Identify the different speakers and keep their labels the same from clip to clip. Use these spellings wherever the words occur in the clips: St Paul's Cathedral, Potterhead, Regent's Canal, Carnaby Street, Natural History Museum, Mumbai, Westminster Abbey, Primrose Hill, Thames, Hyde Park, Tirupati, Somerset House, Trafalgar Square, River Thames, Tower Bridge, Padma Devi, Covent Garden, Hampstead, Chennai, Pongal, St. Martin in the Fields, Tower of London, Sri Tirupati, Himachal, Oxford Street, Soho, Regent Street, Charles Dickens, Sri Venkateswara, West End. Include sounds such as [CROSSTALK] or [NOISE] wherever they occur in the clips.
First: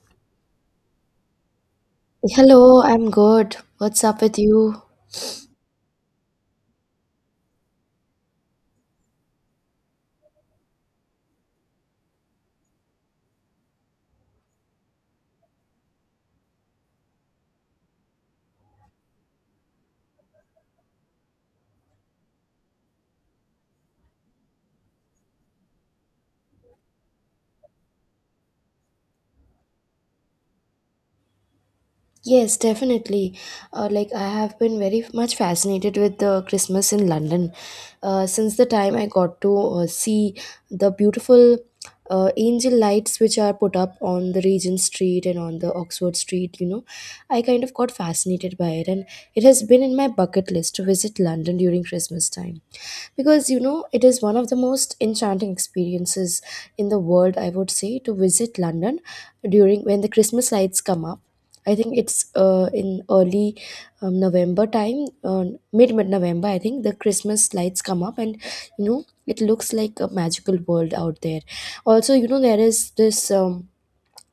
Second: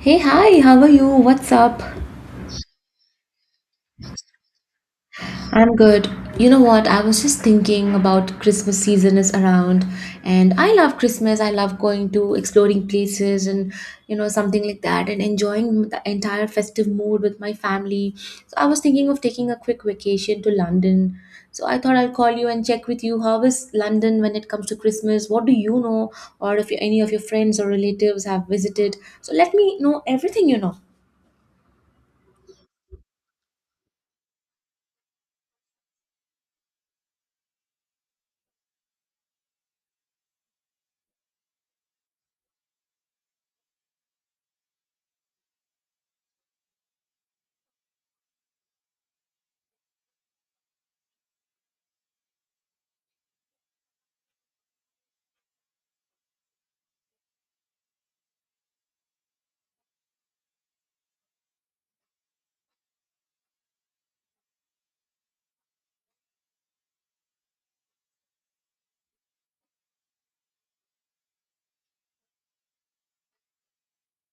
Speaker 1: Hey, hi, how are you? What's up?
Speaker 2: Hello, I'm good. What's up with you?
Speaker 1: I'm good. You know what? I was just thinking about Christmas season is around, and I love Christmas. I love going to exploring places and you know something like that, and enjoying the entire festive mood with my family. So I was thinking of taking a quick vacation to London. So I thought I'll call you and check with you how is London when it comes to Christmas? What do you know, or if any of your friends or relatives have visited? So let me know everything you know.
Speaker 2: Yes, definitely. Like I have been very much fascinated with the Christmas in London since the time I got to see the beautiful angel lights which are put up on the Regent Street and on the Oxford Street. You know, I kind of got fascinated by it, and it has been in my bucket list to visit London during Christmas time because you know it is one of the most enchanting experiences in the world. I would say to visit London during when the Christmas lights come up. I think it's in early November time, mid November. I think the Christmas lights come up, and you know it looks like a magical world out there. Also, you know there is this.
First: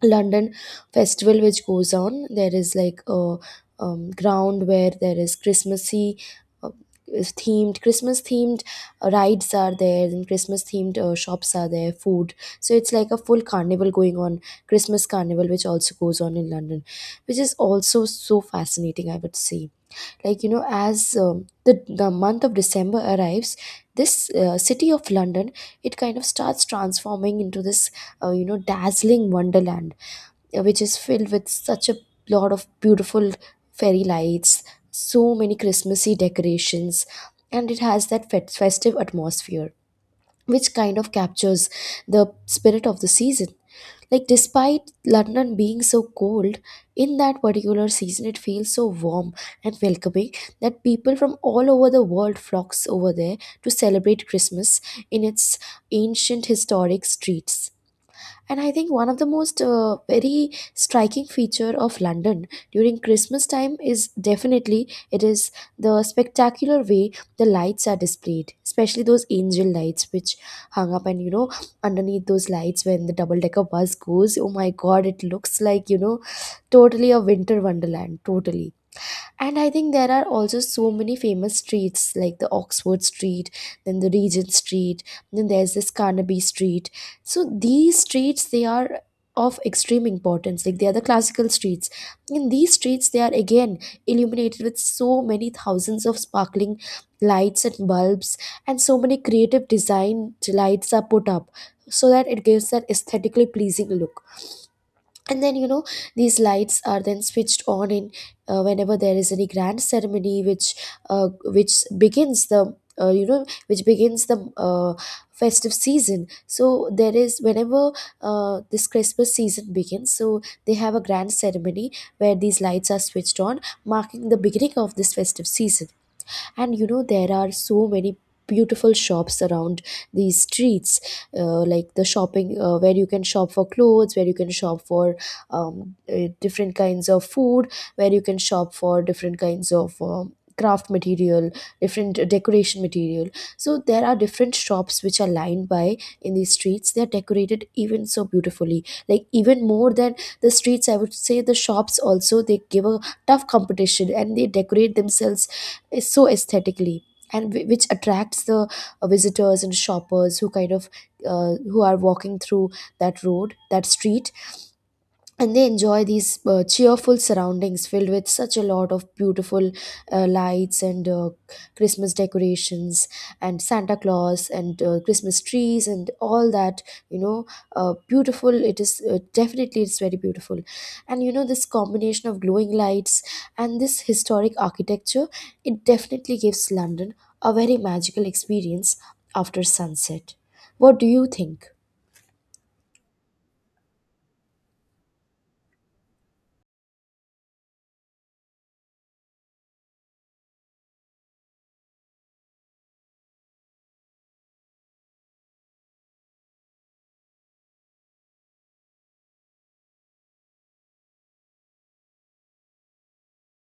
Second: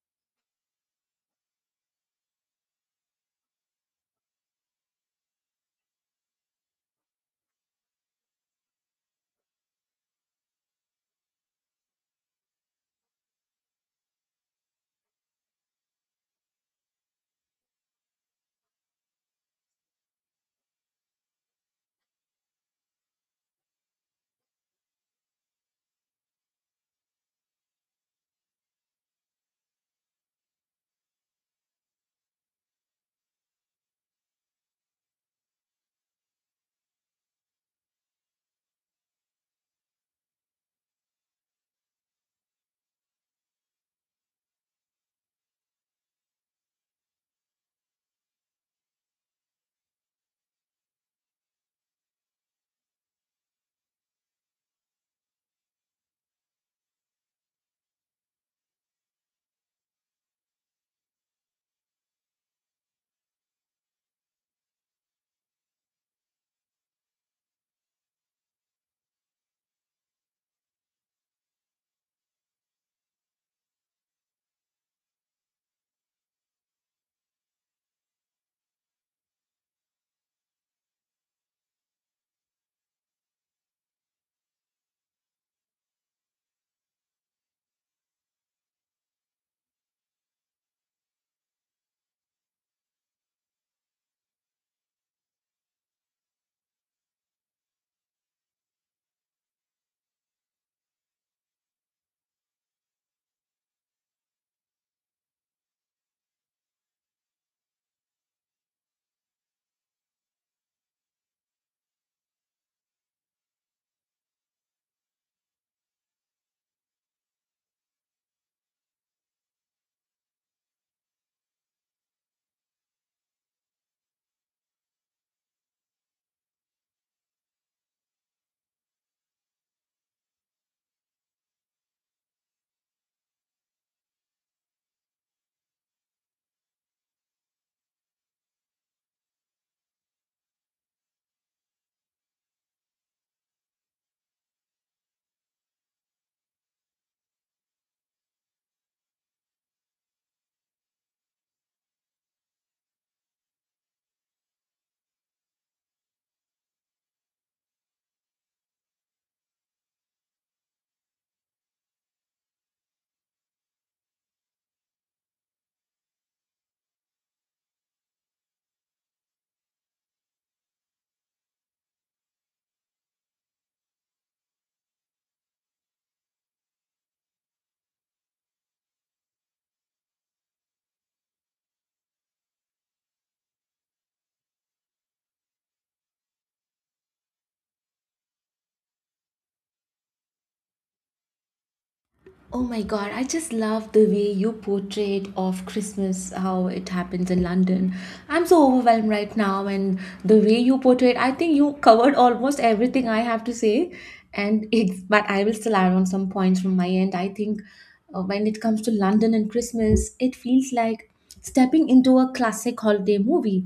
Speaker 2: London festival which goes on. There is like a ground where there is Christmassy uh, is themed Christmas themed rides are there, and Christmas themed shops are there, food. So it's like a full carnival going on, Christmas carnival which also goes on in London, which is also so fascinating. I would say, like you know, as the month of December arrives, this city of London, it kind of starts transforming into this you know dazzling wonderland, which is filled with such a lot of beautiful fairy lights, so many Christmassy decorations, and it has that festive atmosphere, which kind of captures the spirit of the season. Like, despite London being so cold, in that particular season, it feels so warm and welcoming that people from all over the world flocks over there to celebrate Christmas in its ancient historic streets. And I think one of the most very striking feature of London during Christmas time is definitely it is the spectacular way the lights are displayed, especially those angel lights which hung up, and you know underneath those lights when the double decker bus goes, oh my god, it looks like you know totally a winter wonderland, totally. And I think there are also so many famous streets like the Oxford Street, then the Regent Street, then there's this Carnaby Street. So these streets, they are of extreme importance. Like they are the classical streets. In these streets they are again illuminated with so many thousands of sparkling lights and bulbs, and so many creative design lights are put up so that it gives that aesthetically pleasing look. And then you know these lights are then switched on in whenever there is any grand ceremony which begins the you know which begins the festive season. So there is whenever this Christmas season begins, so they have a grand ceremony where these lights are switched on marking the beginning of this festive season. And you know there are so many beautiful shops around these streets, like the shopping, where you can shop for clothes, where you can shop for different kinds of food, where you can shop for different kinds of craft material, different decoration material. So there are different shops which are lined by in these streets. They are decorated even so beautifully, like even more than the streets, I would say. The shops also, they give a tough competition and they decorate themselves is so aesthetically, and which attracts the visitors and shoppers who kind of who are walking through that road, that street, and they enjoy these cheerful surroundings filled with such a lot of beautiful lights and Christmas decorations and Santa Claus and Christmas trees and all that, you know, beautiful it is. Definitely it's very beautiful. And you know this combination of glowing lights and this historic architecture, it definitely gives London a very magical experience after sunset. What do you think?
Speaker 1: Oh my god, I just love the way you portrayed of Christmas, how it happens in London. I'm so overwhelmed right now and the way you portrayed, I think you covered almost everything I have to say, and it's, but I will still add on some points from my end. I think when it comes to London and Christmas, it feels like stepping into a classic holiday movie.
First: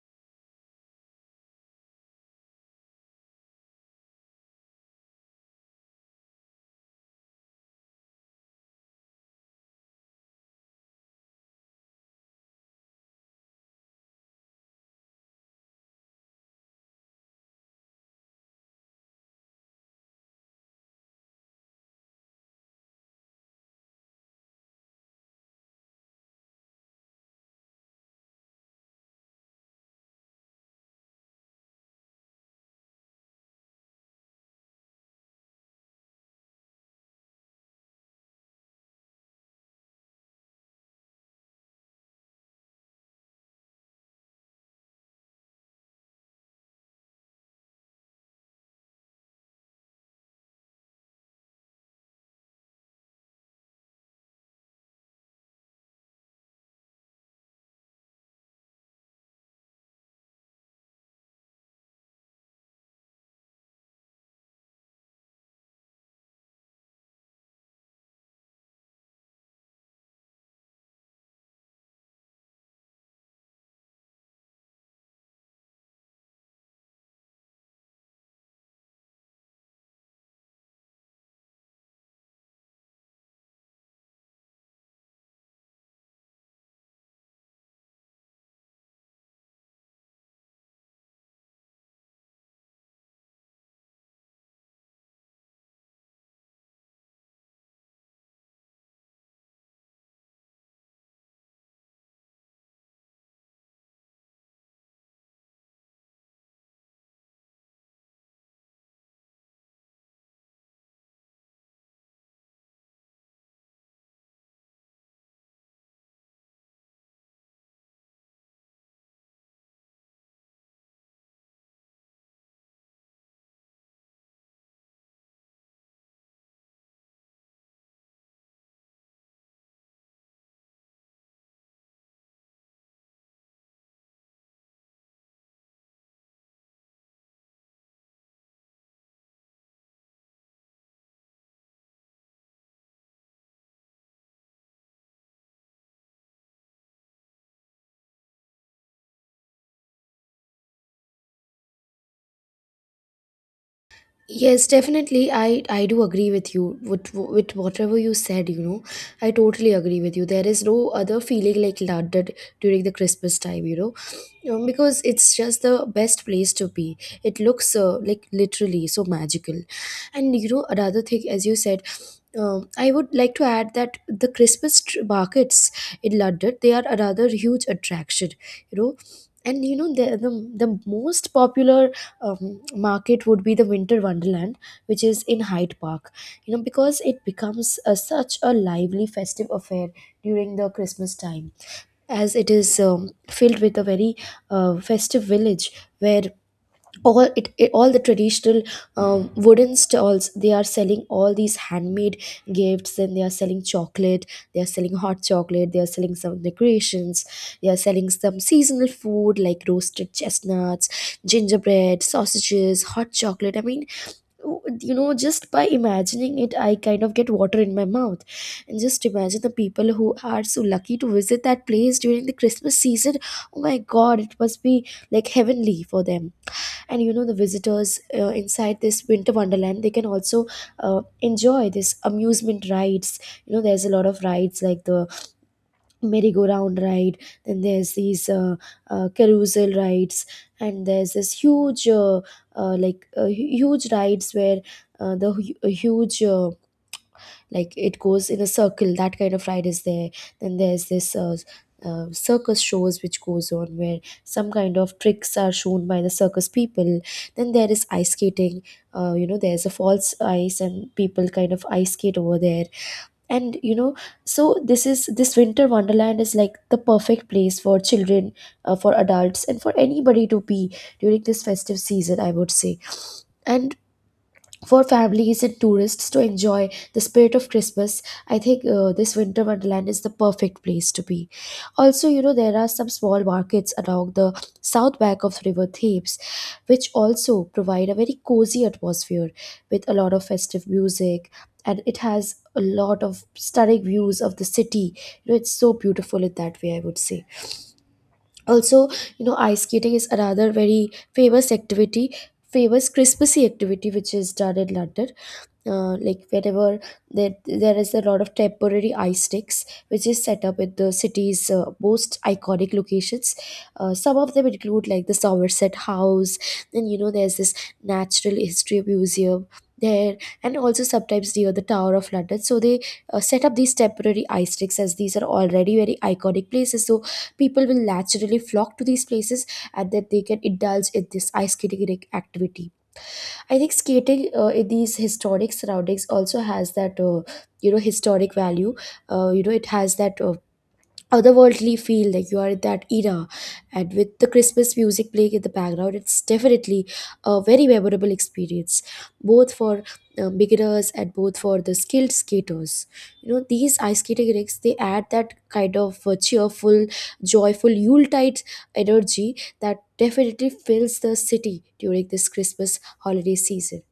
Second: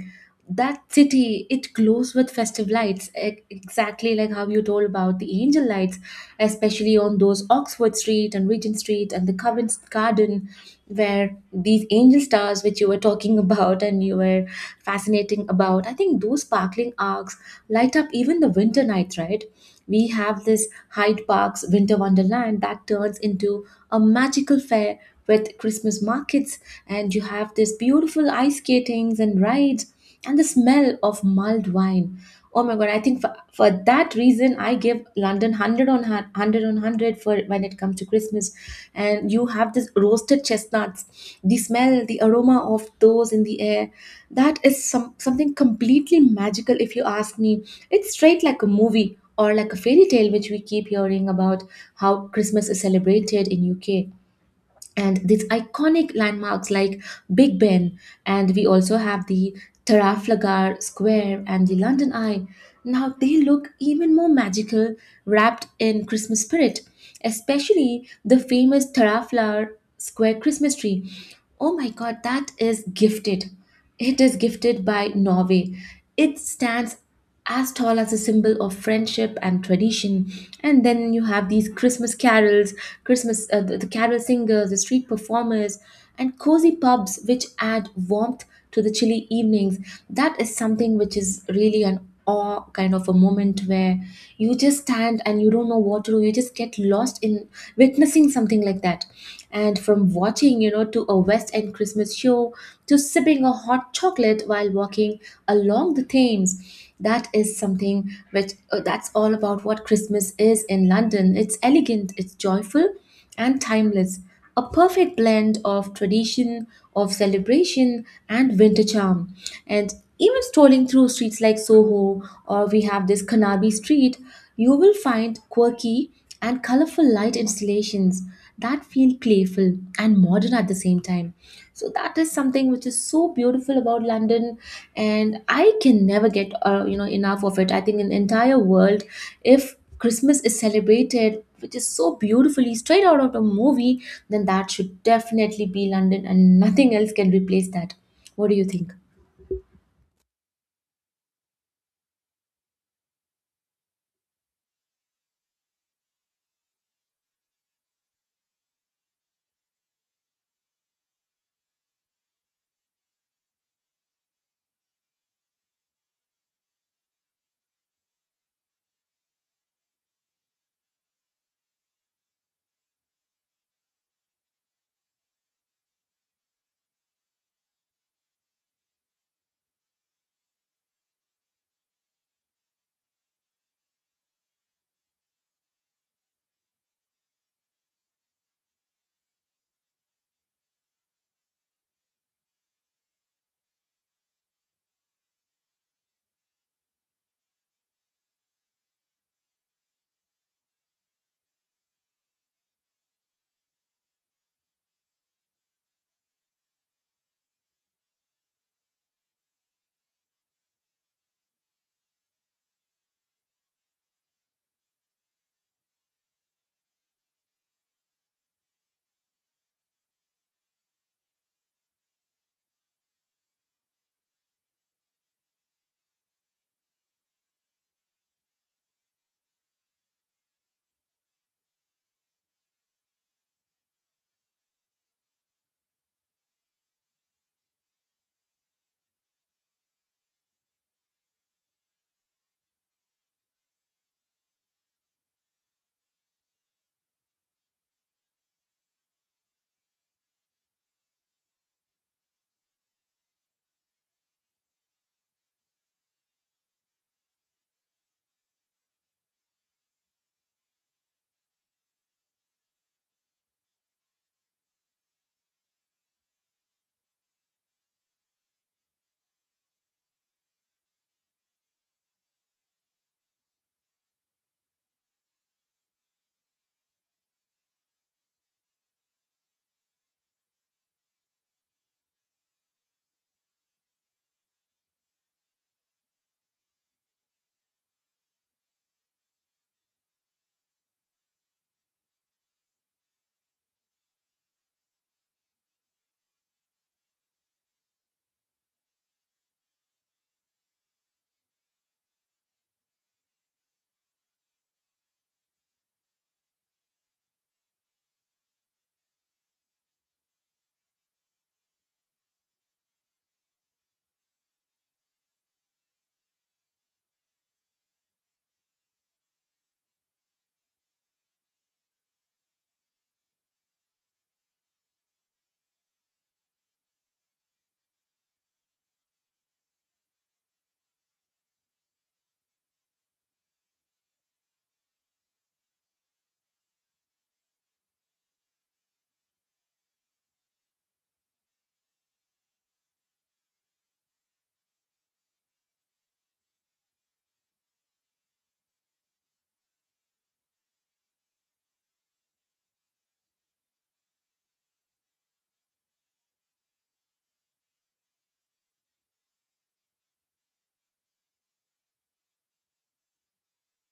Speaker 1: That city, it glows with festive lights, exactly like how you told about the angel lights, especially on those Oxford Street and Regent Street and the Covent Garden, where these angel stars which you were talking [LAUGHS] about and you were fascinating about, I think those sparkling arcs light up even the winter nights, right? We have this Hyde Park's Winter Wonderland that turns into a magical fair with Christmas markets, and you have this beautiful ice skatings and rides, and the smell of mulled wine. Oh my god! I think for that reason, I give London 100 on 100 on 100 for when it comes to Christmas, and you have this roasted chestnuts, the smell, the aroma of those in the air. That is something completely magical. If you ask me, it's straight like a movie or like a fairy tale which we keep hearing about, how Christmas is celebrated in UK. And these iconic landmarks like Big Ben, and we also have the Trafalgar Square and the London Eye, now they look even more magical wrapped in Christmas spirit, especially the famous Taraflar Square Christmas tree. Oh my god, that is gifted. It is gifted by Norway. It stands as tall as a symbol of friendship and tradition. And then you have these Christmas carols, Christmas the carol singers, the street performers and cozy pubs which add warmth to the chilly evenings. That is something which is really an awe kind of a moment where you just stand and you don't know what to do, you just get lost in witnessing something like that. And from watching, you know, to a West End Christmas show, to sipping a hot chocolate while walking along the Thames, that is something which that's all about what Christmas is in London. It's elegant, it's joyful and timeless, a perfect blend of tradition, of celebration, and winter charm. And even strolling through streets like Soho, or we have this Kanabi Street, you will find quirky and colorful light installations that feel playful and modern at the same time. So that is something which is so beautiful about London, and I can never get you know, enough of it. I think in the entire world, if Christmas is celebrated, which is so beautifully straight out of a movie, then that should definitely be London and nothing else can replace that. What do you think?
Speaker 2: Yes, definitely. I do agree with you, with whatever you said, you know. I totally agree with you. There is no other feeling like London during the Christmas time, you know. Because it's just the best place to be. It looks like literally so magical. And, you know, another thing, as you said, I would like to add that the Christmas markets in London, they are another huge attraction, you know. And you know the most popular market would be the Winter Wonderland, which is in Hyde Park, you know, because it becomes a, such a lively festive affair during the Christmas time, as it is filled with a very festive village where all the traditional wooden stalls, they are selling all these handmade gifts, and they are selling chocolate, they are selling hot chocolate, they are selling some decorations, they are selling some seasonal food like roasted chestnuts, gingerbread, sausages, hot chocolate. I mean, you know, just by imagining it, I kind of get water in my mouth. And just imagine the people who are so lucky to visit that place during the Christmas season. Oh my god, it must be like heavenly for them. And you know the visitors inside this Winter Wonderland, they can also enjoy this amusement rides. You know there's a lot of rides like the merry-go-round ride, then there's these carousel rides, and there's this huge huge rides where the huge like it goes in a circle, that kind of ride is there. Then there's this circus shows which goes on, where some kind of tricks are shown by the circus people. Then there is ice skating. You know there's a false ice and people kind of ice skate over there. And you know, so this is, this Winter Wonderland is like the perfect place for children, for adults, and for anybody to be during this festive season, I would say. And for families and tourists to enjoy the spirit of Christmas, I think this Winter Wonderland is the perfect place to be. Also, you know, there are some small markets along the south bank of River Thames, which also provide a very cozy atmosphere with a lot of festive music, and it has a lot of stunning views of the city. You know, it's so beautiful in that way, I would say. Also, you know, ice skating is another very famous activity, famous Christmassy activity which is done in London, like wherever there is a lot of temporary ice sticks which is set up at the city's most iconic locations. Some of them include like the Somerset House, then you know there's this Natural History Museum there, and also sometimes near the Tower of London. So they set up these temporary ice sticks, as these are already very iconic places, so people will naturally flock to these places, and then they can indulge in this ice skating activity. I think skating in these historic surroundings also has that you know historic value. You know it has that otherworldly feel like you are in that era, and with the Christmas music playing in the background, it's definitely a very memorable experience, both for beginners and both for the skilled skaters. You know these ice skating rinks, they add that kind of cheerful, joyful Yuletide energy that definitely fills the city during this Christmas holiday season.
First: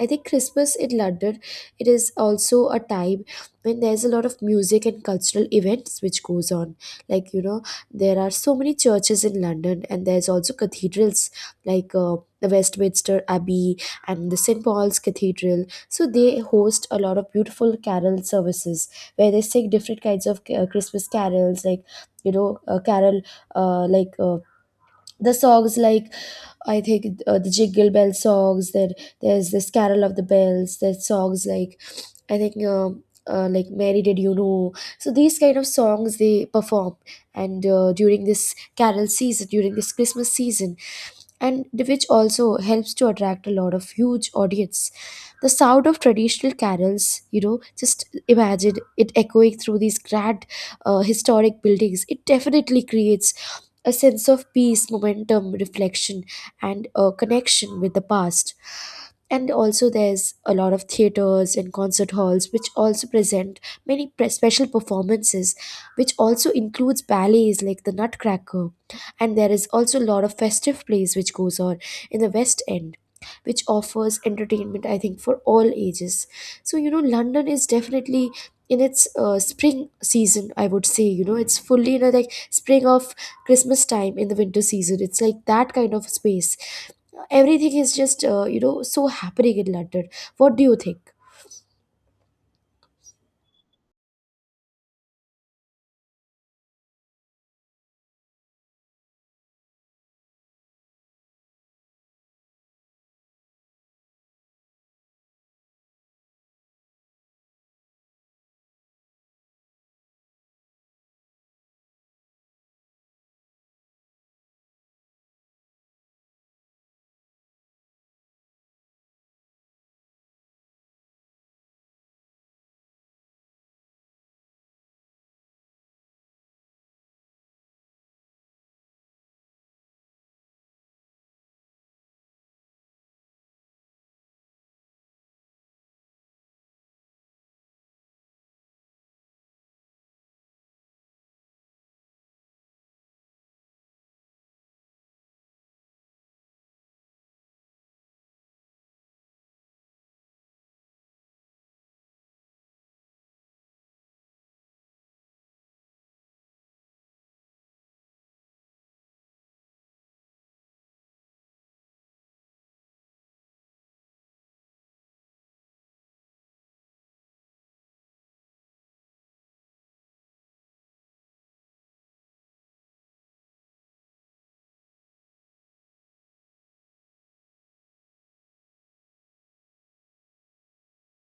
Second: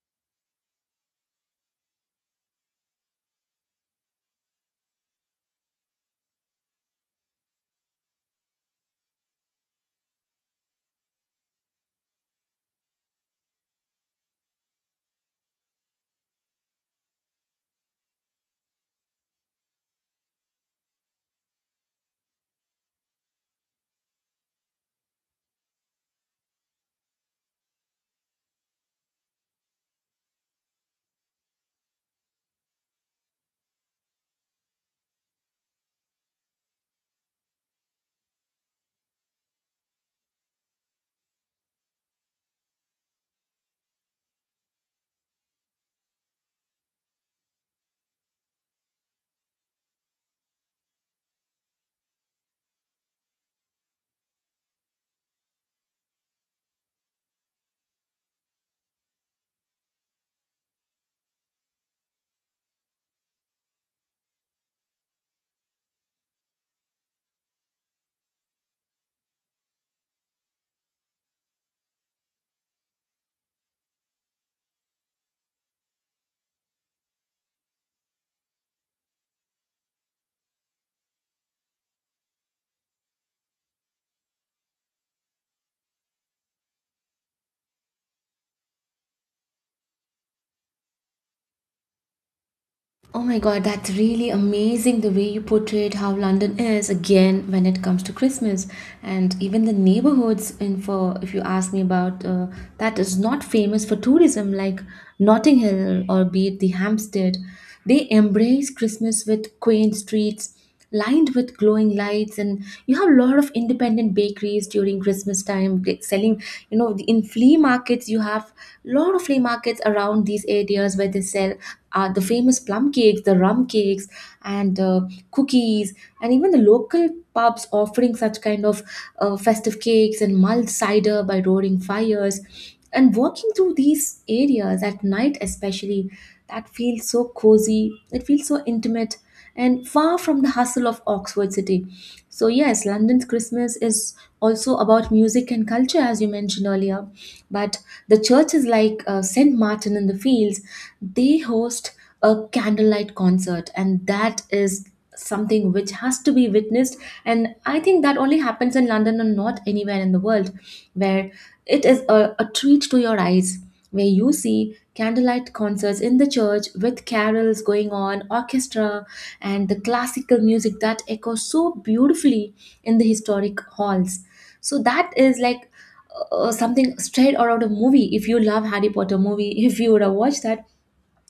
Speaker 2: I think Christmas in London, it is also a time when there's a lot of music and cultural events which goes on. Like you know, there are so many churches in London, and there's also cathedrals like the Westminster Abbey and the St Paul's Cathedral. So they host a lot of beautiful carol services where they sing different kinds of Christmas carols, like you know, carol like. The songs like, I think the Jingle Bell songs. Then there's this Carol of the Bells. There's songs like, I think like Mary Did You Know. So these kind of songs they perform, and during this Carol season, during this Christmas season, which also helps to attract a lot of huge audience, the sound of traditional carols, you know, just imagine it echoing through these grand historic buildings. It definitely creates a sense of peace, momentum, reflection, and a connection with the past. And also there's a lot of theaters and concert halls which also present many special performances, which also includes ballets like the Nutcracker. And there is also a lot of festive plays which goes on in the West End, which offers entertainment, I think, for all ages. So you know, London is definitely in its spring season, I would say. You know, it's fully in a like spring of Christmas time in the winter season. It's like that kind of space. Everything is just, so happening in London. What do you think?
Speaker 1: Oh my god, that's really amazing the way you portrayed how London is again when it comes to Christmas. And even the neighborhoods in, for if you ask me about that is not famous for tourism, like Notting Hill or be it the Hampstead, they embrace Christmas with quaint streets lined with glowing lights. And you have a lot of independent bakeries during Christmas time, like selling, you know, in flea markets, you have a lot of flea markets around these areas where they sell the famous plum cakes, the rum cakes and cookies, and even the local pubs offering such kind of festive cakes and mulled cider by roaring fires. And walking through these areas at night especially, that feels so cozy, it feels so intimate and far from the hustle of Oxford City. So, yes, London's Christmas is also about music and culture, as you mentioned earlier. But the churches like St. Martin in the Fields, they host a candlelight concert, and that is something which has to be witnessed. And I think that only happens in London and not anywhere in the world, where it is a treat to your eyes, where you see candlelight concerts in the church with carols going on, orchestra, and the classical music that echoes so beautifully in the historic halls. So that is like something straight out of a movie. If you love Harry Potter movie, [LAUGHS] if you would have watched that,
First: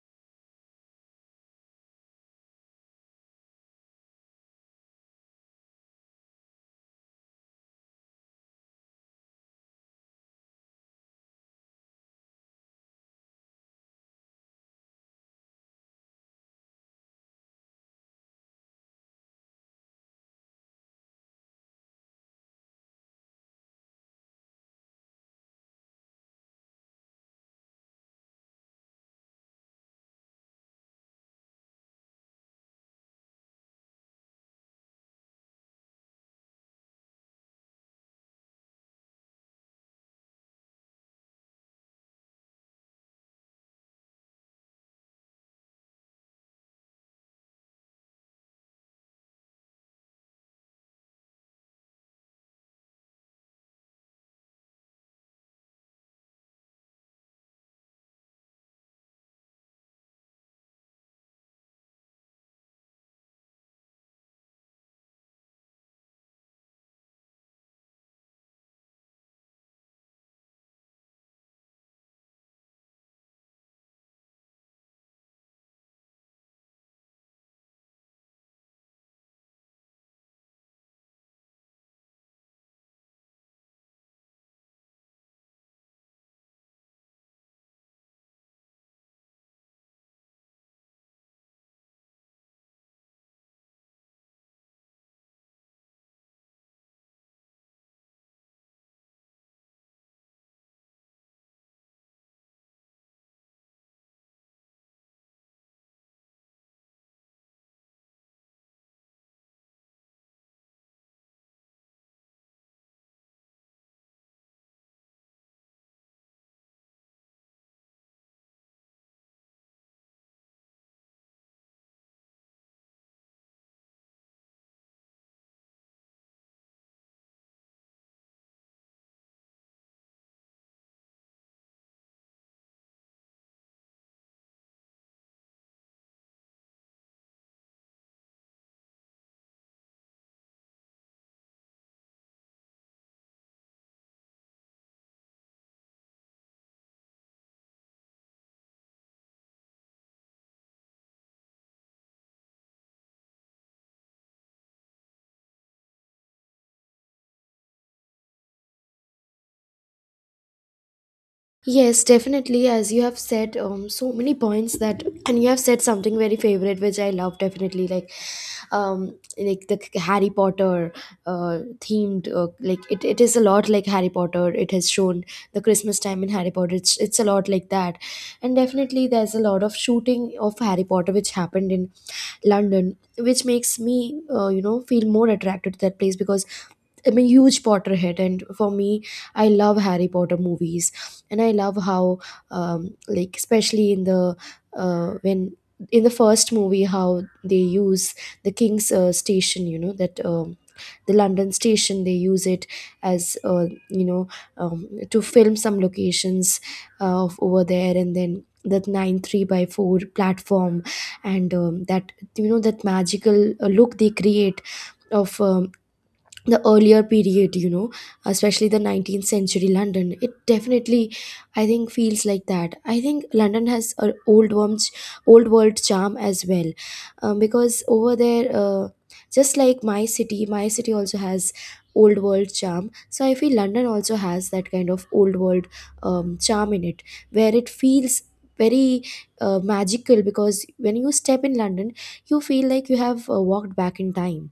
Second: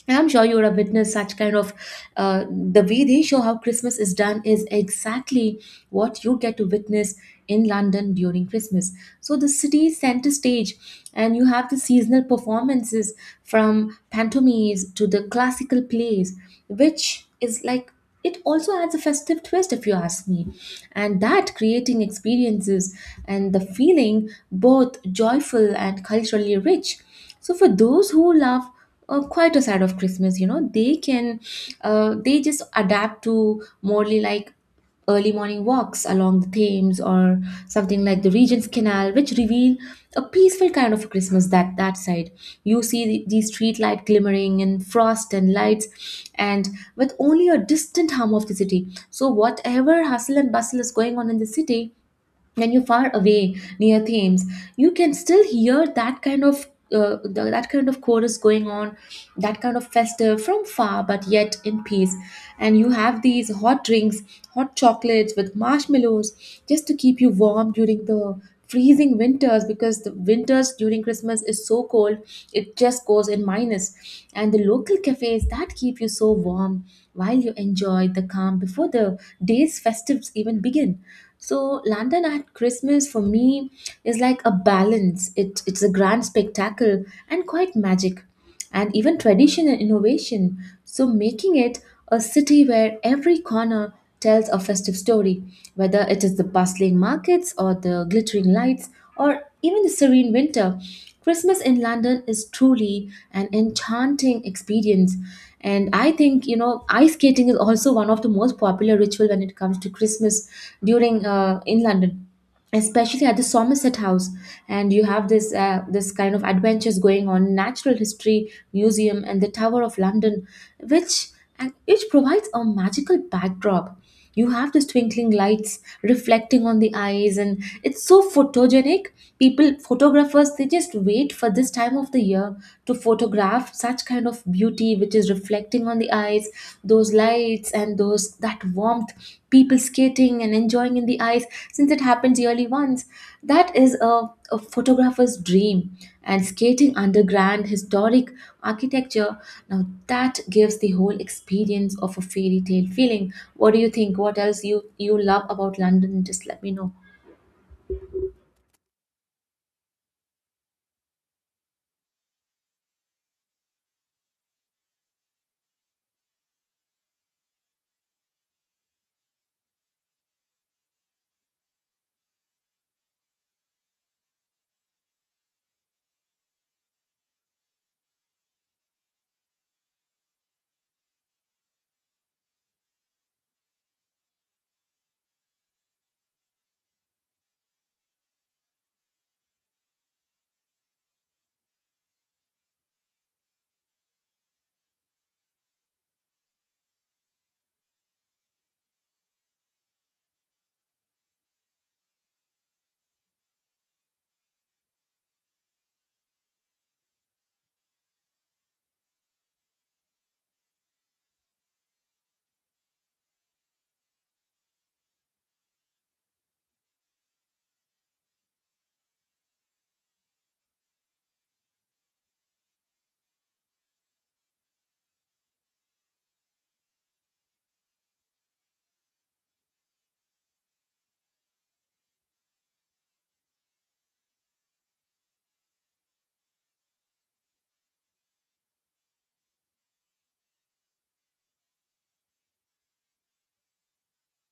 Speaker 1: and I'm sure you would have witnessed such kind of the way they show how Christmas is done is exactly what you get to witness in London during Christmas. So the city center stage, and you have the seasonal performances from pantomimes to the classical plays, which is like, it also adds a festive twist if you ask me, and that creating experiences and the feeling both joyful and culturally rich. So for those who love quite a side of Christmas, you know, they can they just adapt to morely, like early morning walks along the Thames, or something like the Regent's Canal, which reveal a peaceful kind of Christmas. That that side, you see the street light glimmering and frost and lights, and with only a distant hum of the city. So whatever hustle and bustle is going on in the city, when you're far away near Thames, you can still hear that kind of that kind of chorus going on, that kind of festive from far, but yet in peace. And you have these hot drinks, hot chocolates with marshmallows, just to keep you warm during the freezing winters, because the winters during Christmas is so cold, it just goes in minus minus. And the local cafes that keep you so warm while you enjoy the calm before the day's festives even begin. So London at Christmas for me is like a balance. It, it's a grand spectacle and quite magic, and even tradition and innovation. So making it a city where every corner tells a festive story, whether it is the bustling markets or the glittering lights or even the serene winter. Christmas in London is truly an enchanting experience. And I think, you know, ice skating is also one of the most popular ritual when it comes to Christmas, during in London, especially at the Somerset House, and you have this this kind of adventures going on, Natural History Museum and the Tower of London, which, and which provides a magical backdrop. You have these twinkling lights reflecting on the eyes, and it's so photogenic. People, photographers, they just wait for this time of the year to photograph such kind of beauty which is reflecting on the eyes, those lights and those that warmth, people skating and enjoying in the eyes, since it happens yearly once. That is a photographer's dream. And skating under grand historic architecture, now that gives the whole experience of a fairy tale feeling. What do you think? What else you, you love about London? Just let me know.
Speaker 2: Yes, definitely. As you have said, so many points that, and you have said something very favorite, which I love definitely, like the Harry Potter, uh, themed, like it is a lot like Harry Potter. It has shown the Christmas time in Harry Potter. It's a lot like that, and definitely there's a lot of shooting of Harry Potter which happened in London, which makes me, feel more attracted to that place because I'm a huge Potterhead, and for me, I love Harry Potter movies, and I love how, like especially in the when in the first movie, how they use the King's Station, you know, that the London station, they use it as, to film some locations of over there, and then that nine three by four platform, and that you know that magical look they create of the earlier period, you know, especially the 19th century London. It definitely, I think, feels like that. I think London has an old world charm as well, because over there, just like my city, my city also has old world charm. So I feel London also has that kind of old world charm in it, where it feels very magical. Because when you step in London, you feel like you have walked back in time.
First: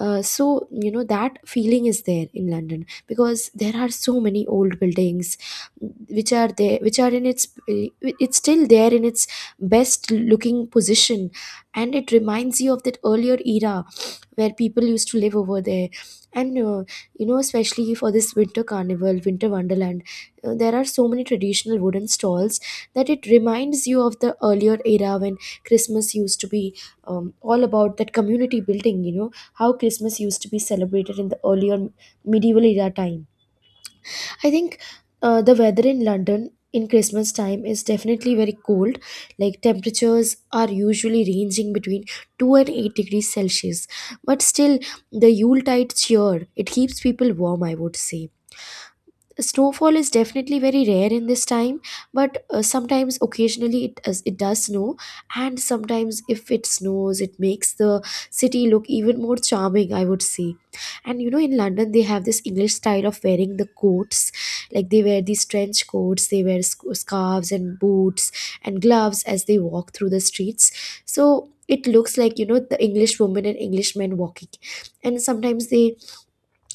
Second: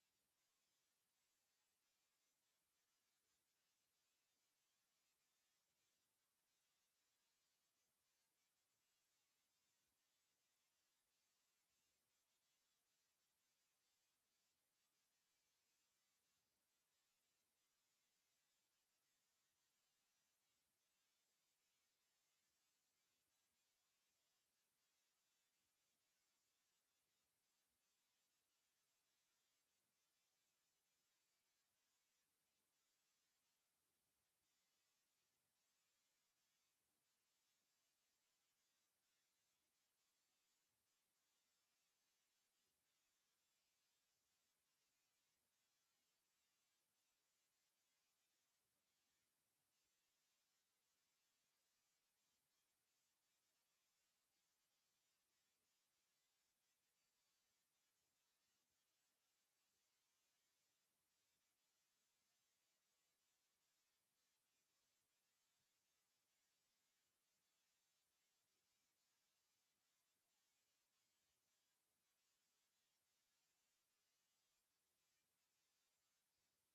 Speaker 2: So you know that feeling is there in London because there are so many old buildings, which are there, which are in its it's still there in its best looking position, and it reminds you of that earlier era where people used to live over there. And especially for this winter carnival, winter wonderland, there are so many traditional wooden stalls, that it reminds you of the earlier era when Christmas used to be, all about that community building. You know how Christmas used to be celebrated in the earlier medieval era time. I think the weather in London in Christmas time is definitely very cold. Like temperatures are usually ranging between 2 and 8 degrees Celsius. But still, the Yuletide cheer, it keeps people warm, I would say. Snowfall is definitely very rare in this time, but sometimes occasionally it does snow, and sometimes if it snows, it makes the city look even more charming, I would say. And you know, in London they have this English style of wearing the coats. Like they wear these trench coats, they wear scarves and boots and gloves as they walk through the streets. So it looks like, you know, the English women and English men walking, and sometimes they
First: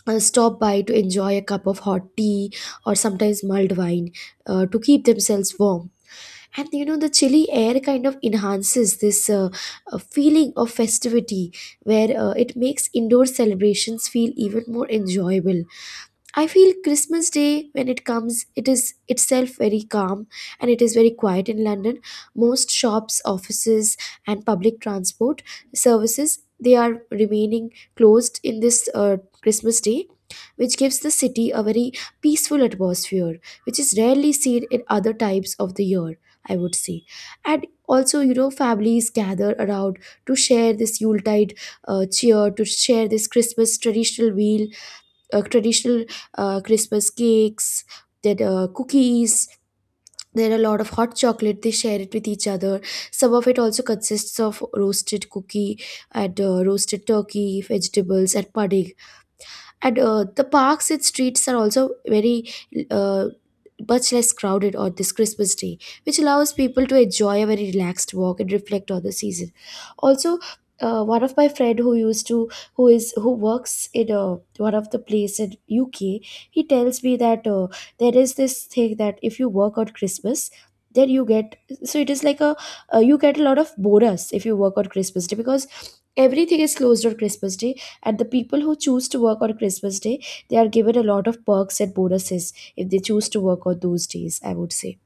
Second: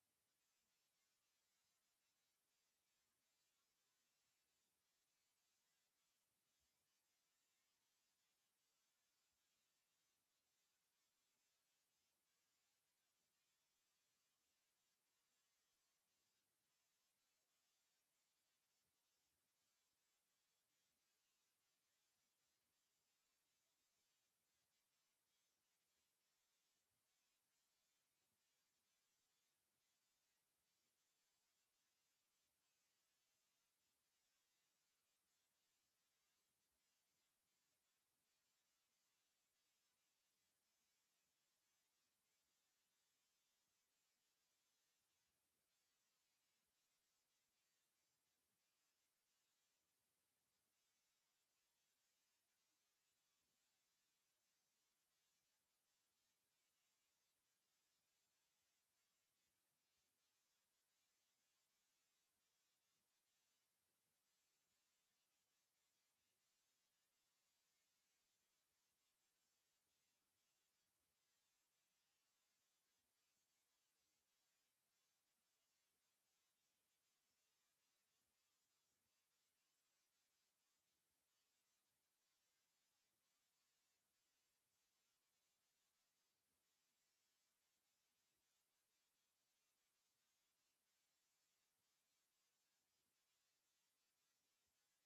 Speaker 2: stop by to enjoy a cup of hot tea or sometimes mulled wine to keep themselves warm. And you know, the chilly air kind of enhances this, feeling of festivity, where it makes indoor celebrations feel even more enjoyable. I feel Christmas Day, when it comes, it is itself very calm, and it is very quiet in London. Most shops, offices, and public transport services, they are remaining closed in this Christmas Day, which gives the city a very peaceful atmosphere, which is rarely seen in other types of the year, I would say. And also, you know, families gather around to share this Yuletide cheer, to share this Christmas traditional meal, traditional Christmas cakes, then cookies. There are a lot of hot chocolate. They share it with each other. Some of it also consists of roasted cookie and roasted turkey, vegetables, and pudding. And the parks and streets are also very uh, much less crowded on this Christmas day, which allows people to enjoy a very relaxed walk and reflect on the season. Also, one of my friend who used to, who works in a, one of the place in UK, he tells me that there is this thing that if you work on Christmas, then you get, so it is like a, you get a lot of bonus if you work on Christmas day, because everything is closed on Christmas day, and the people who choose to work on Christmas Day, they are given a lot of perks and bonuses if they choose to work on those days, I would say.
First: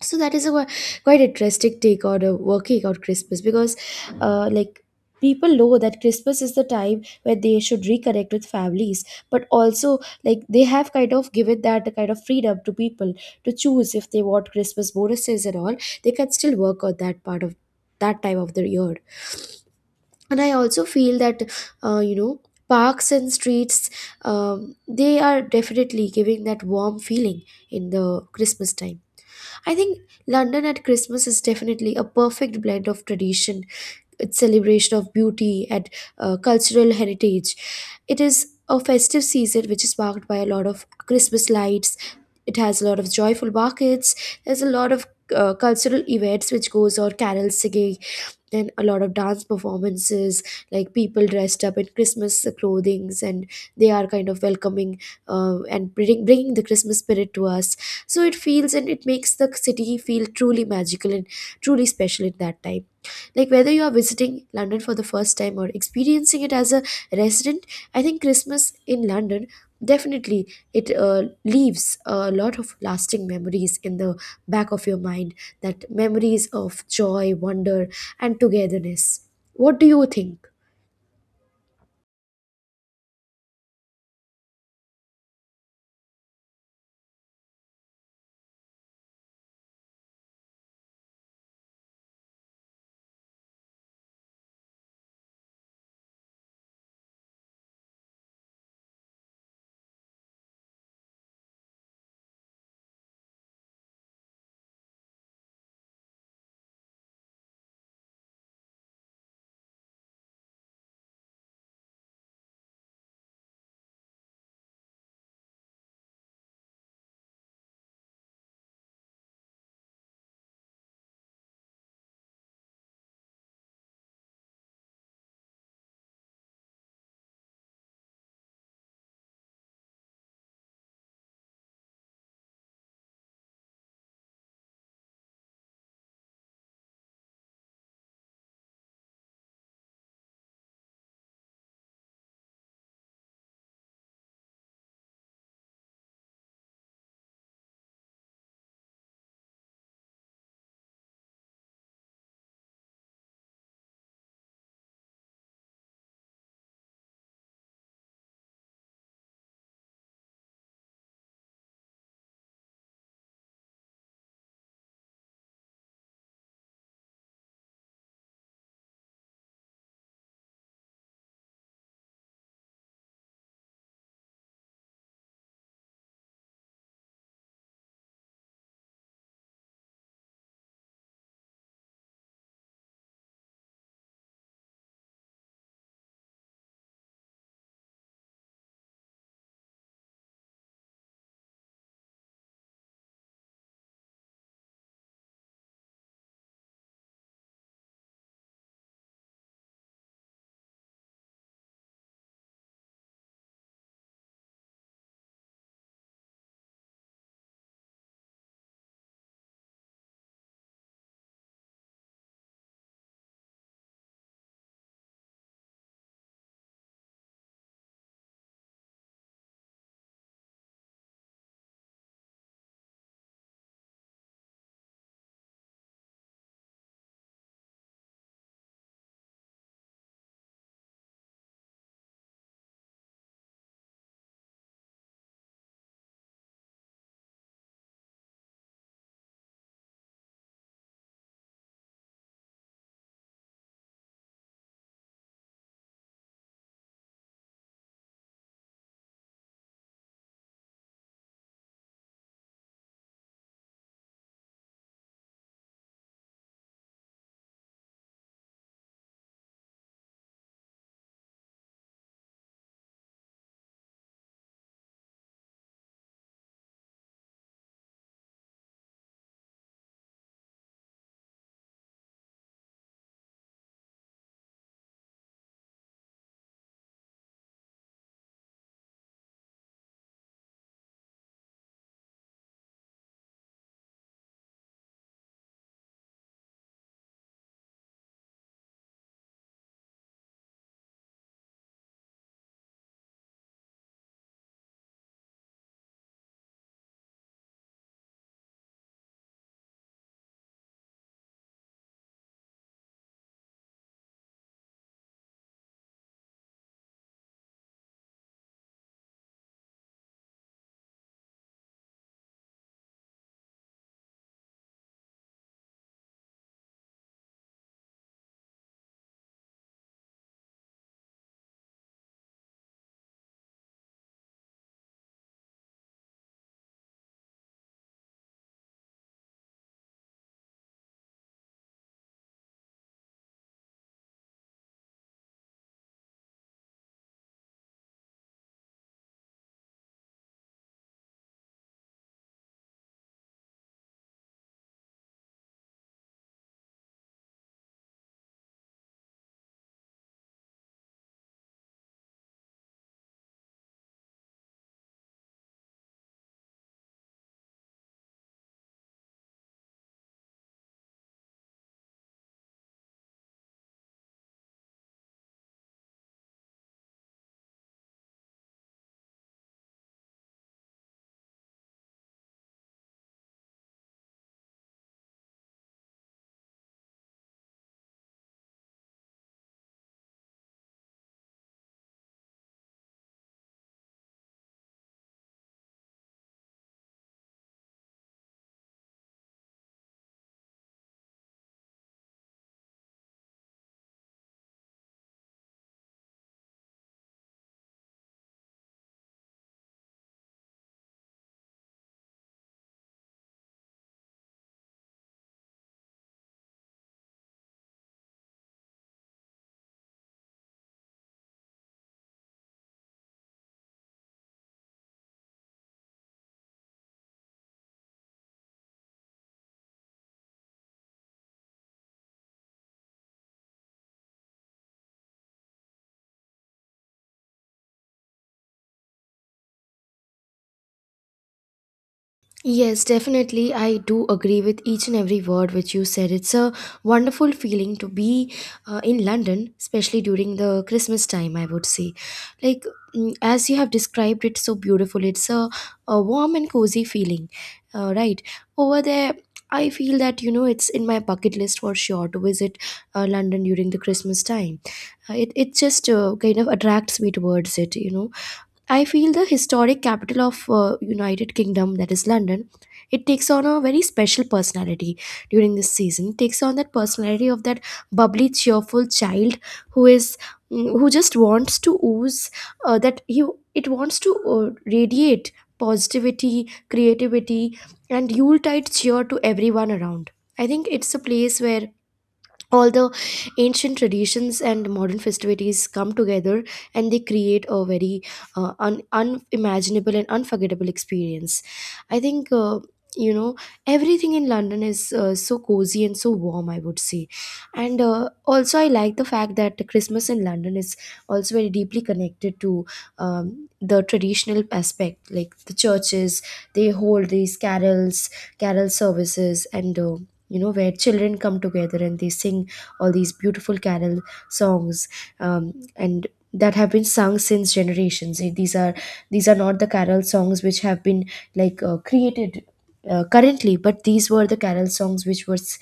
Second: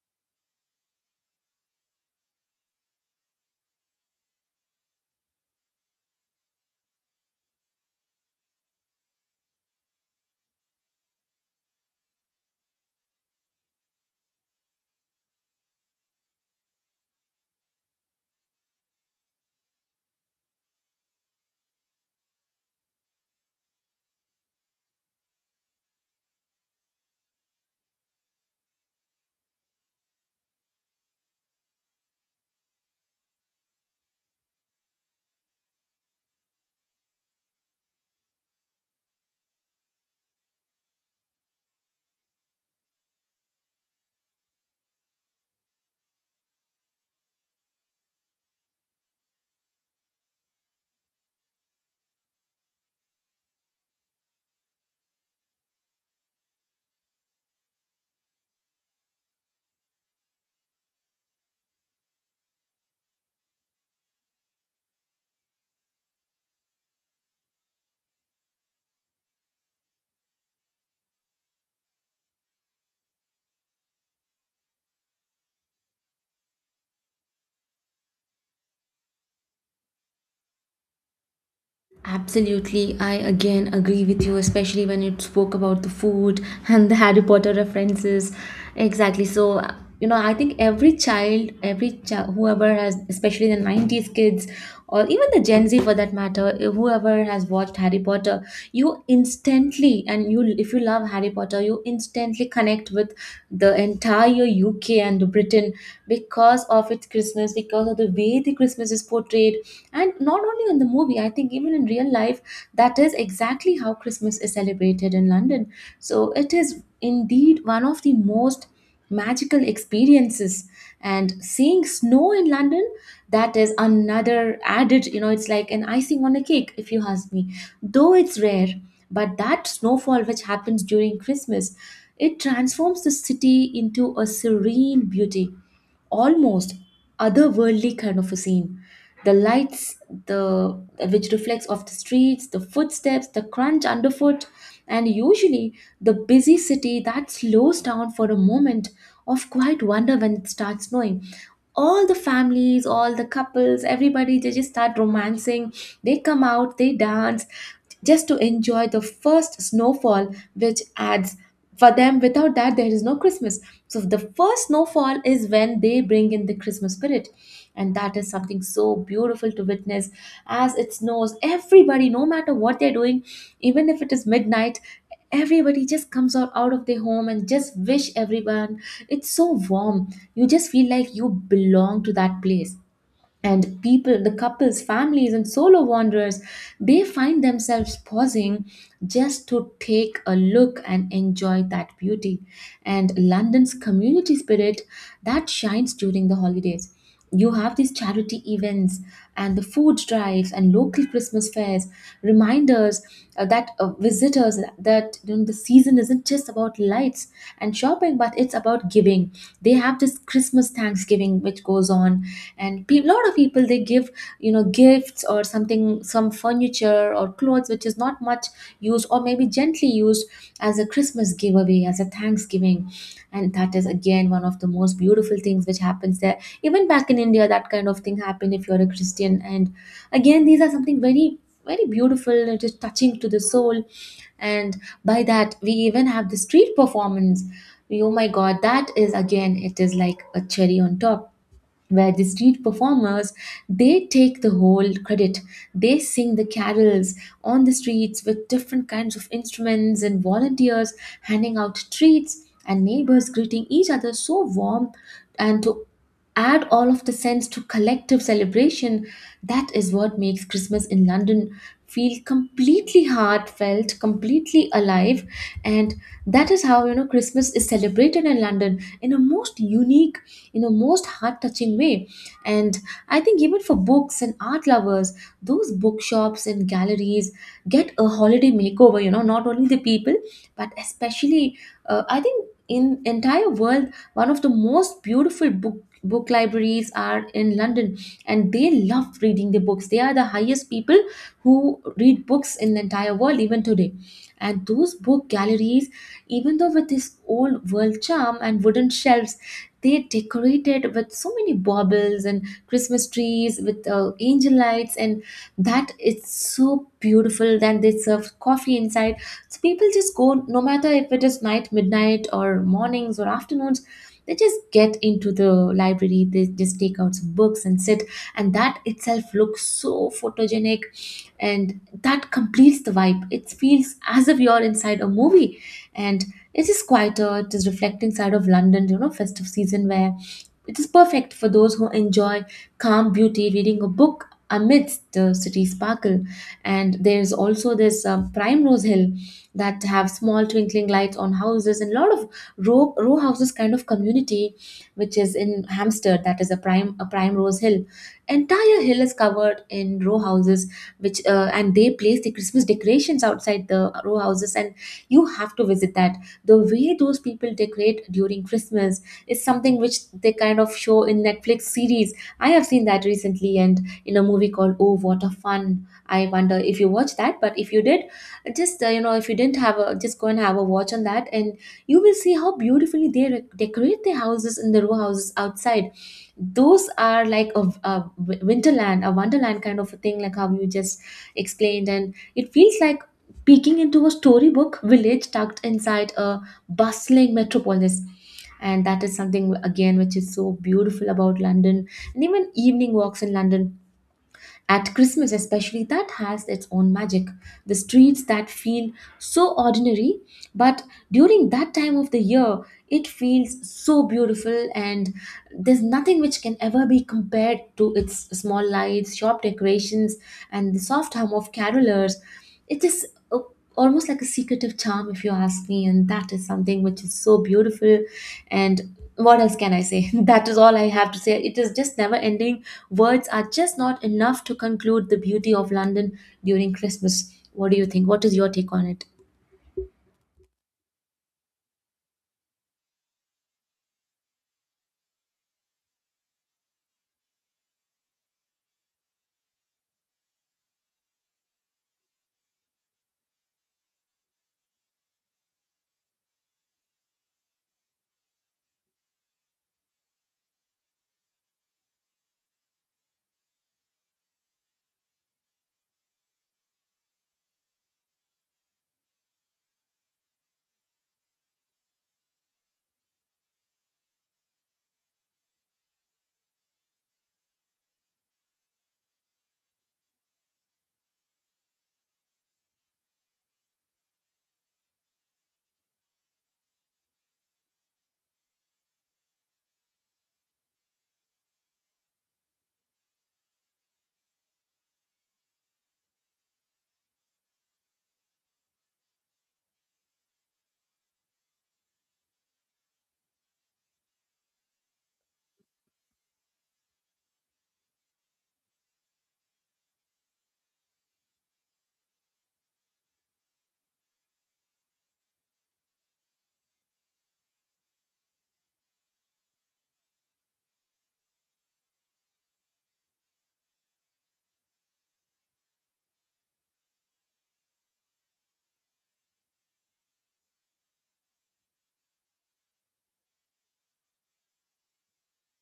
Speaker 2: So that is a quite interesting take on working on Christmas, because, uh, like, people know that Christmas is the time where they should reconnect with families, but also like they have kind of given that kind of freedom to people to choose if they want Christmas bonuses and all. They can still work on that part of that time of the year. And I also feel that, uh, you know parks and streets, they are definitely giving that warm feeling in the Christmas time. I think London at Christmas is definitely a perfect blend of tradition, its celebration of beauty and cultural heritage. It is a festive season which is marked by a lot of Christmas lights. It has a lot of joyful markets. There's a lot of cultural events which goes on, carol singing, and a lot of dance performances, like people dressed up in Christmas clothings, and they are kind of welcoming and bringing the Christmas spirit to us. So it feels, and it makes the city feel truly magical and truly special at that time. Like whether you are visiting London for the first time or experiencing it as a resident, I think Christmas in London definitely, it leaves a lot of lasting memories in the back of your mind, that memories of joy, wonder, and togetherness. What do you think?
Speaker 1: Absolutely, I again agree with you, especially when you spoke about the food and the Harry Potter references. Exactly. So, you know, I think every child, whoever has, especially the 90s kids, or even the Gen Z for that matter, if whoever has watched Harry Potter, you instantly, and you, if you love Harry Potter, you instantly connect with the entire UK and Britain because of its Christmas, because of the way the Christmas is portrayed. And not only in the movie, I think even in real life, that is exactly how Christmas is celebrated in London. So it is indeed one of the most magical experiences, and seeing snow in London, that is another added, it's like an icing on a cake if you ask me, though it's rare. But that snowfall which happens during Christmas, it transforms the city into a serene beauty, almost otherworldly kind of a scene. The lights, the which reflects off the streets, the footsteps, the crunch underfoot. And usually the busy city that slows down for a moment of quiet wonder. When it starts snowing, all the families, all the couples, everybody, they just start romancing. They come out, they dance just to enjoy the first snowfall, which adds, for them, without that there is no Christmas. So the first snowfall is when they bring in the Christmas spirit, and that is something so beautiful to witness. As it snows, everybody, no matter what they're doing, even if it is midnight, everybody just comes out of their home and just wish everyone. It's so warm, you just feel like you belong to that place. And people, the couples, families, and solo wanderers, they find themselves pausing just to take a look and enjoy that beauty. And London's community spirit that shines during the holidays, you have these charity events and the food drives and local Christmas fairs remind us that visitors that, the season isn't just about lights and shopping, but it's about giving. They have this Christmas Thanksgiving which goes on, and a lot of people they give, gifts or something, some furniture or clothes which is not much used or maybe gently used, as a Christmas giveaway, as a Thanksgiving. And that is again one of the most beautiful things which happens there. Even back in India, that kind of thing happened if you're a Christian. And again, these are something very, very beautiful, it is touching to the soul. And by that, we even have the street performance. Oh my God, that is again, it is like a cherry on top, where the street performers, they take the whole credit, they sing the carols on the streets with different kinds of instruments, and volunteers handing out treats and neighbors greeting each other so warm, and to add all of the sense to collective celebration. That is what makes Christmas in London feel completely heartfelt, completely alive. And that is how, Christmas is celebrated in London in a most unique, in a most heart touching way. And I think even for books and art lovers, those bookshops and galleries get a holiday makeover, you know, not only the people, but especially, I think in entire world, one of the most beautiful book libraries are in London, and they love reading the books. They are the highest people who read books in the entire world even today. And those book galleries, even though with this old world charm and wooden shelves, they decorated with so many baubles and Christmas trees with angel lights, and that, it's so beautiful. Then they serve coffee inside, so people just go, no matter if it is night, midnight, or mornings or afternoons, they just get into the library, they just take out some books and sit, and that itself looks so photogenic, and that completes the vibe. It feels as if you're inside a movie. And it is quieter, it is reflecting side of London, you know, festive season, where it is perfect for those who enjoy calm beauty, reading a book amidst the city sparkle. And there's also this Primrose Hill that have small twinkling lights on houses, and a lot of row houses kind of community, which is in Hampstead. That is a prime Rose Hill, entire hill is covered in row houses, which and they place the Christmas decorations outside the row houses, and you have to visit that. The way those people decorate during Christmas is something which they kind of show in Netflix series. I have seen that recently, and in a movie called Oh What a Fun. I wonder if you watched that, but if you did, just, if you didn't have a, just go and have a watch on that, and you will see how beautifully decorate their houses in the row houses outside. Those are like a winterland, a wonderland kind of a thing, like how you just explained, and it feels like peeking into a storybook village tucked inside a bustling metropolis. And that is something again which is so beautiful about London. And even evening walks in London at Christmas, especially, that has its own magic. The streets that feel so ordinary, but during that time of the year, it feels so beautiful, and there's nothing which can ever be compared to its small lights, sharp decorations, and the soft hum of carolers. It is a- almost like a secretive charm, if you ask me, and that is something which is so beautiful. And what else can I say? [LAUGHS] That is all I have to say. It is just never ending. Words are just not enough to conclude the beauty of London during Christmas. What do you think? What is your take on it?
Speaker 2: Yes, definitely. I do agree with each and every word which you said. It's a wonderful feeling to be in London, especially during the Christmas time, I would say. Like, as you have described it so beautiful, it's a warm and cozy feeling, right? Over there, I feel that, you know, it's in my bucket list for sure to visit London during the Christmas time. It, it just kind of attracts me towards it. You know, I feel the historic capital of United Kingdom, that is London, it takes on a very special personality during this season. It takes on that personality of that bubbly, cheerful child who is, who just wants to ooze that he it wants to radiate positivity, creativity, and Yuletide cheer to everyone around. I think it's a place where all the ancient traditions and modern festivities come together, and they create a very unimaginable and unforgettable experience, I think. You know everything in London is so cozy and so warm, I would say. And also I like the fact that Christmas in London is also very deeply connected to, the traditional aspect, like the churches. They hold these carol services, and you know, where children come together and they sing all these beautiful carol songs, and that have been sung since generations. Eh, these are, these are not the carol songs which have been like created currently, but these were the carol songs which was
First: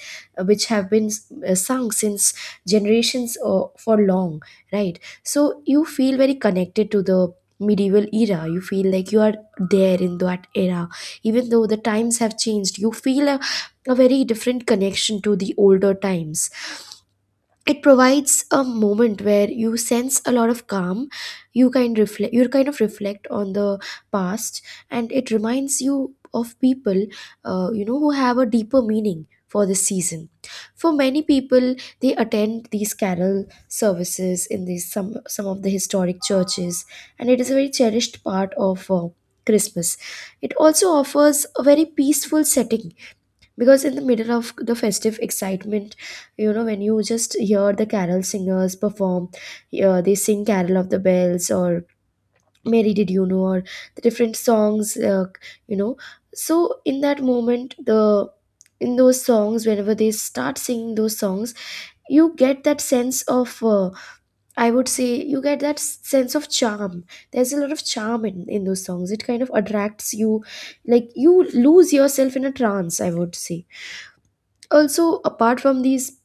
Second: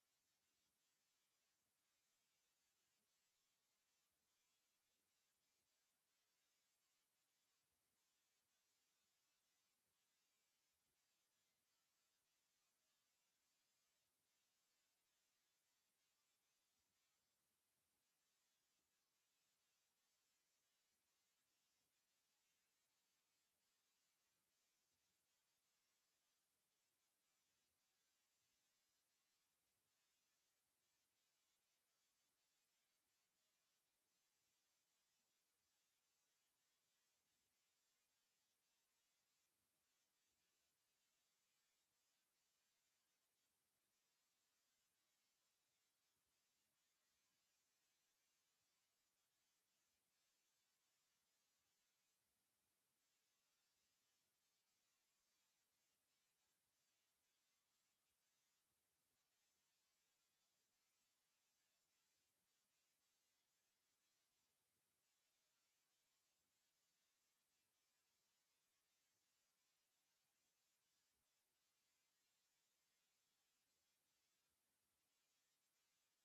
Speaker 2: which have been sung since generations, for long, right? So you feel very connected to the medieval era. You feel like you are there in that era. Even though the times have changed, you feel a very different connection to the older times. It provides a moment where you sense a lot of calm. You kind of reflect on the past, and it reminds you of people, who have a deeper meaning for this season. For many people, they attend these carol services in these, some of the historic churches, and it is a very cherished part of Christmas. It also offers a very peaceful setting, because in the middle of the festive excitement, you know, when you just hear the carol singers perform, they sing Carol of the Bells, or Mary Did You Know, or the different songs. Uh, you know so in that moment, the in those songs, whenever they start singing those songs, you get that sense of, I would say, you get that sense of charm. There's a lot of charm in those songs. It kind of attracts you, like you lose yourself in a trance, I would say. Also, apart from these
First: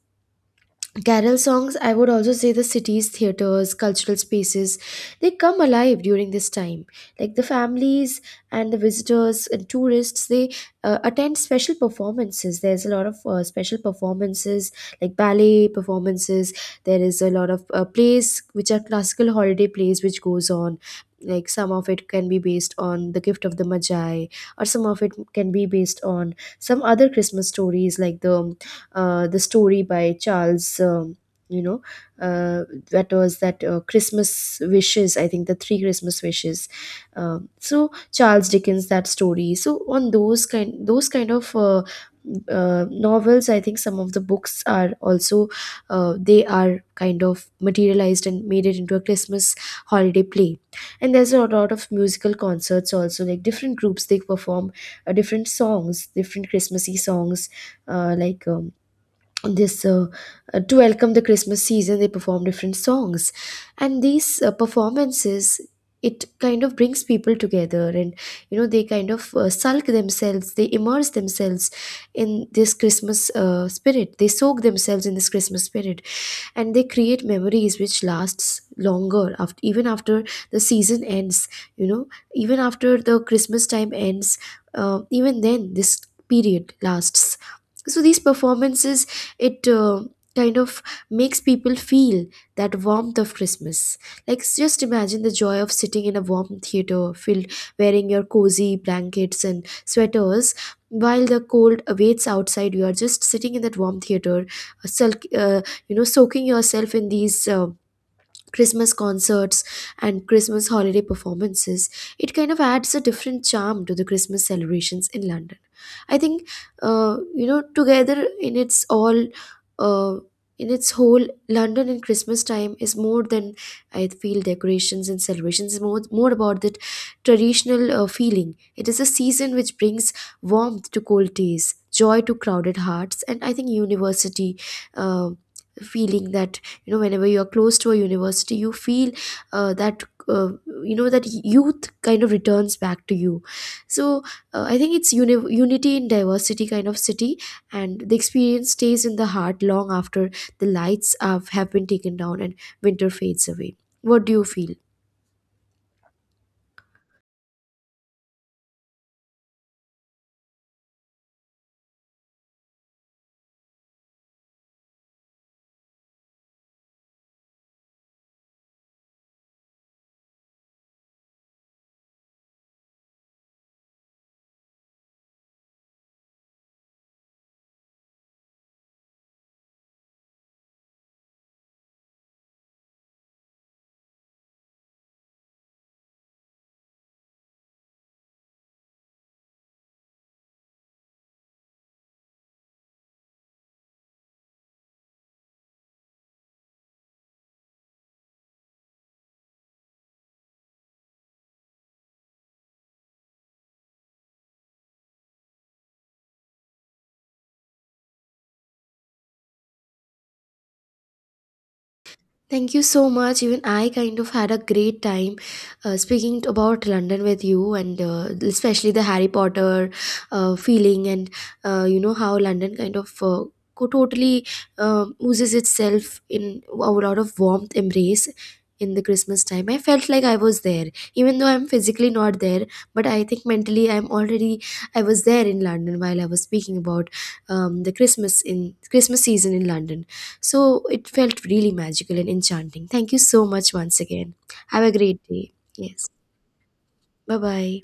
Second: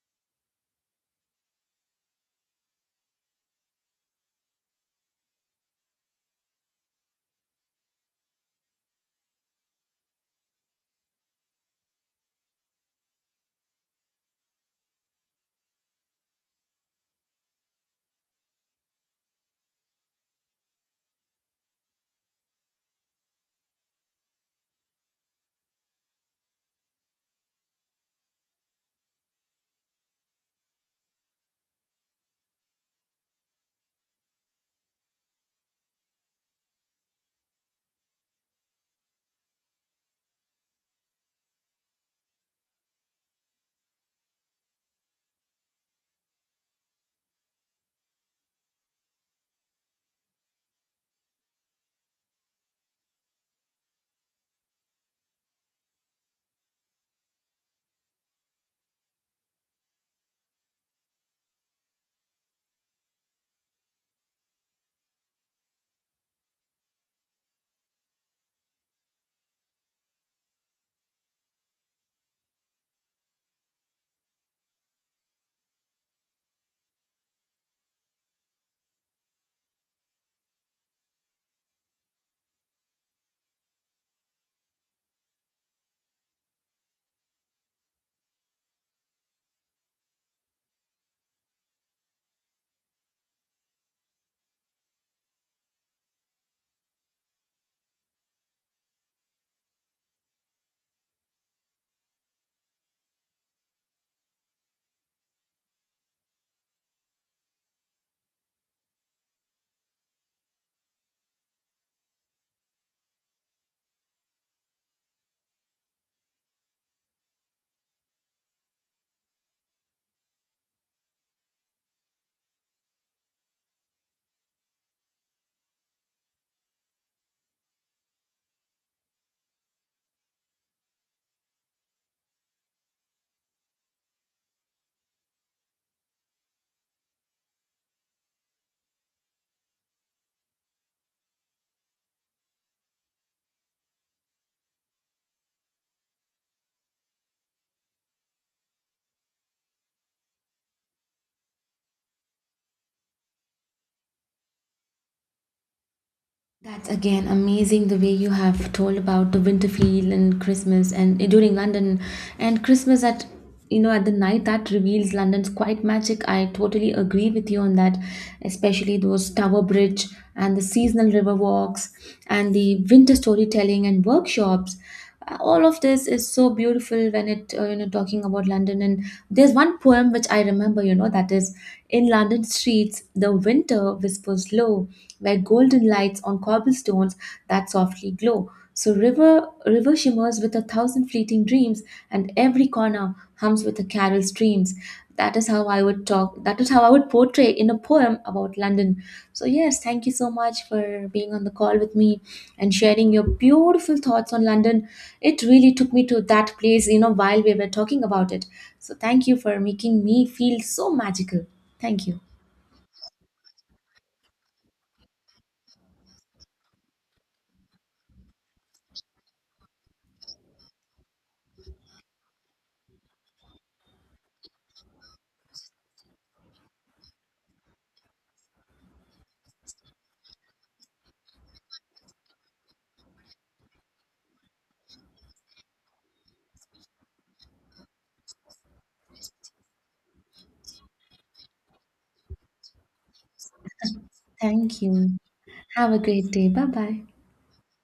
Speaker 2: carol songs, I would also say the cities, theaters, cultural spaces, they come alive during this time. Like the families and the visitors and tourists, they attend special performances. There's a lot of special performances, like ballet performances. There is a lot of plays which are classical holiday plays which goes on. Like some of it can be based on The Gift of the Magi, or some of it can be based on some other Christmas stories, like the story by Charles. You know, uh, that was that Christmas Wishes, I think. The three Christmas Wishes. So Charles Dickens, that story. So on those kind of novels, I think some of the books are also, they are kind of materialized and made it into a Christmas holiday play. And there's a lot of musical concerts also, like different groups they perform different songs, different Christmassy songs, like. This to welcome the Christmas season, they perform different songs. And these performances, it kind of brings people together, and you know they kind of sulk themselves they immerse themselves in this Christmas spirit. They soak themselves in this Christmas spirit, and they create memories which lasts longer after, even after the season ends. You know, even after the Christmas time ends, even then this period lasts. So these performances, it kind of makes people feel that warmth of Christmas. Like just imagine the joy of sitting in a warm theater filled, wearing your cozy blankets and sweaters, while the cold awaits outside. You are just sitting in that warm theater, uh, sulk- uh, soaking yourself in these Christmas concerts and Christmas holiday performances. It kind of adds a different charm to the Christmas celebrations in London, I think. Together in its all, uh, in its whole, London in Christmas time is more than, I feel, decorations and celebrations. Is more about that traditional feeling. It is a season which brings warmth to cold days, joy to crowded hearts. And I think university uh, feeling, that you know whenever you are close to a university, you feel uh, that uh, that youth kind of returns back to you. So I think it's unity in diversity kind of city, and the experience stays in the heart long after the lights have been taken down and winter fades away. What do you feel?
Speaker 1: That's again amazing, the way you have told about the Winterfield and Christmas and during London and Christmas at, you know, at the night that reveals London's quite magic. I totally agree with you on that, especially those Tower Bridge and the seasonal river walks and the winter storytelling and workshops. All of this is so beautiful when it, talking about London. And there's one poem which I remember, you know, that is, in London streets the winter whispers low, where golden lights on cobblestones that softly glow, so river shimmers with a thousand fleeting dreams, and every corner hums with the carol streams. That is how I would talk. That is how I would portray in a poem about London. So yes, thank you so much for being on the call with me and sharing your beautiful thoughts on London. It really took me to that place, you know, while we were talking about it. So thank you for making me feel so magical. Thank you.
Speaker 2: Thank you so much. Even I kind of had a great time speaking about London with you, and especially the Harry Potter feeling, and how London kind of totally oozes itself in a lot of warmth embrace in the Christmas time. I felt like I was there, even though I'm physically not there, but I think mentally I'm already, I was there in London while I was speaking about the Christmas in Christmas season in London. So it felt really magical and enchanting. Thank you so much once again.
Speaker 1: Thank
Speaker 2: Have a
Speaker 1: you.
Speaker 2: great day.
Speaker 1: Have a
Speaker 2: Yes.
Speaker 1: great day. Bye bye.
Speaker 2: Bye bye.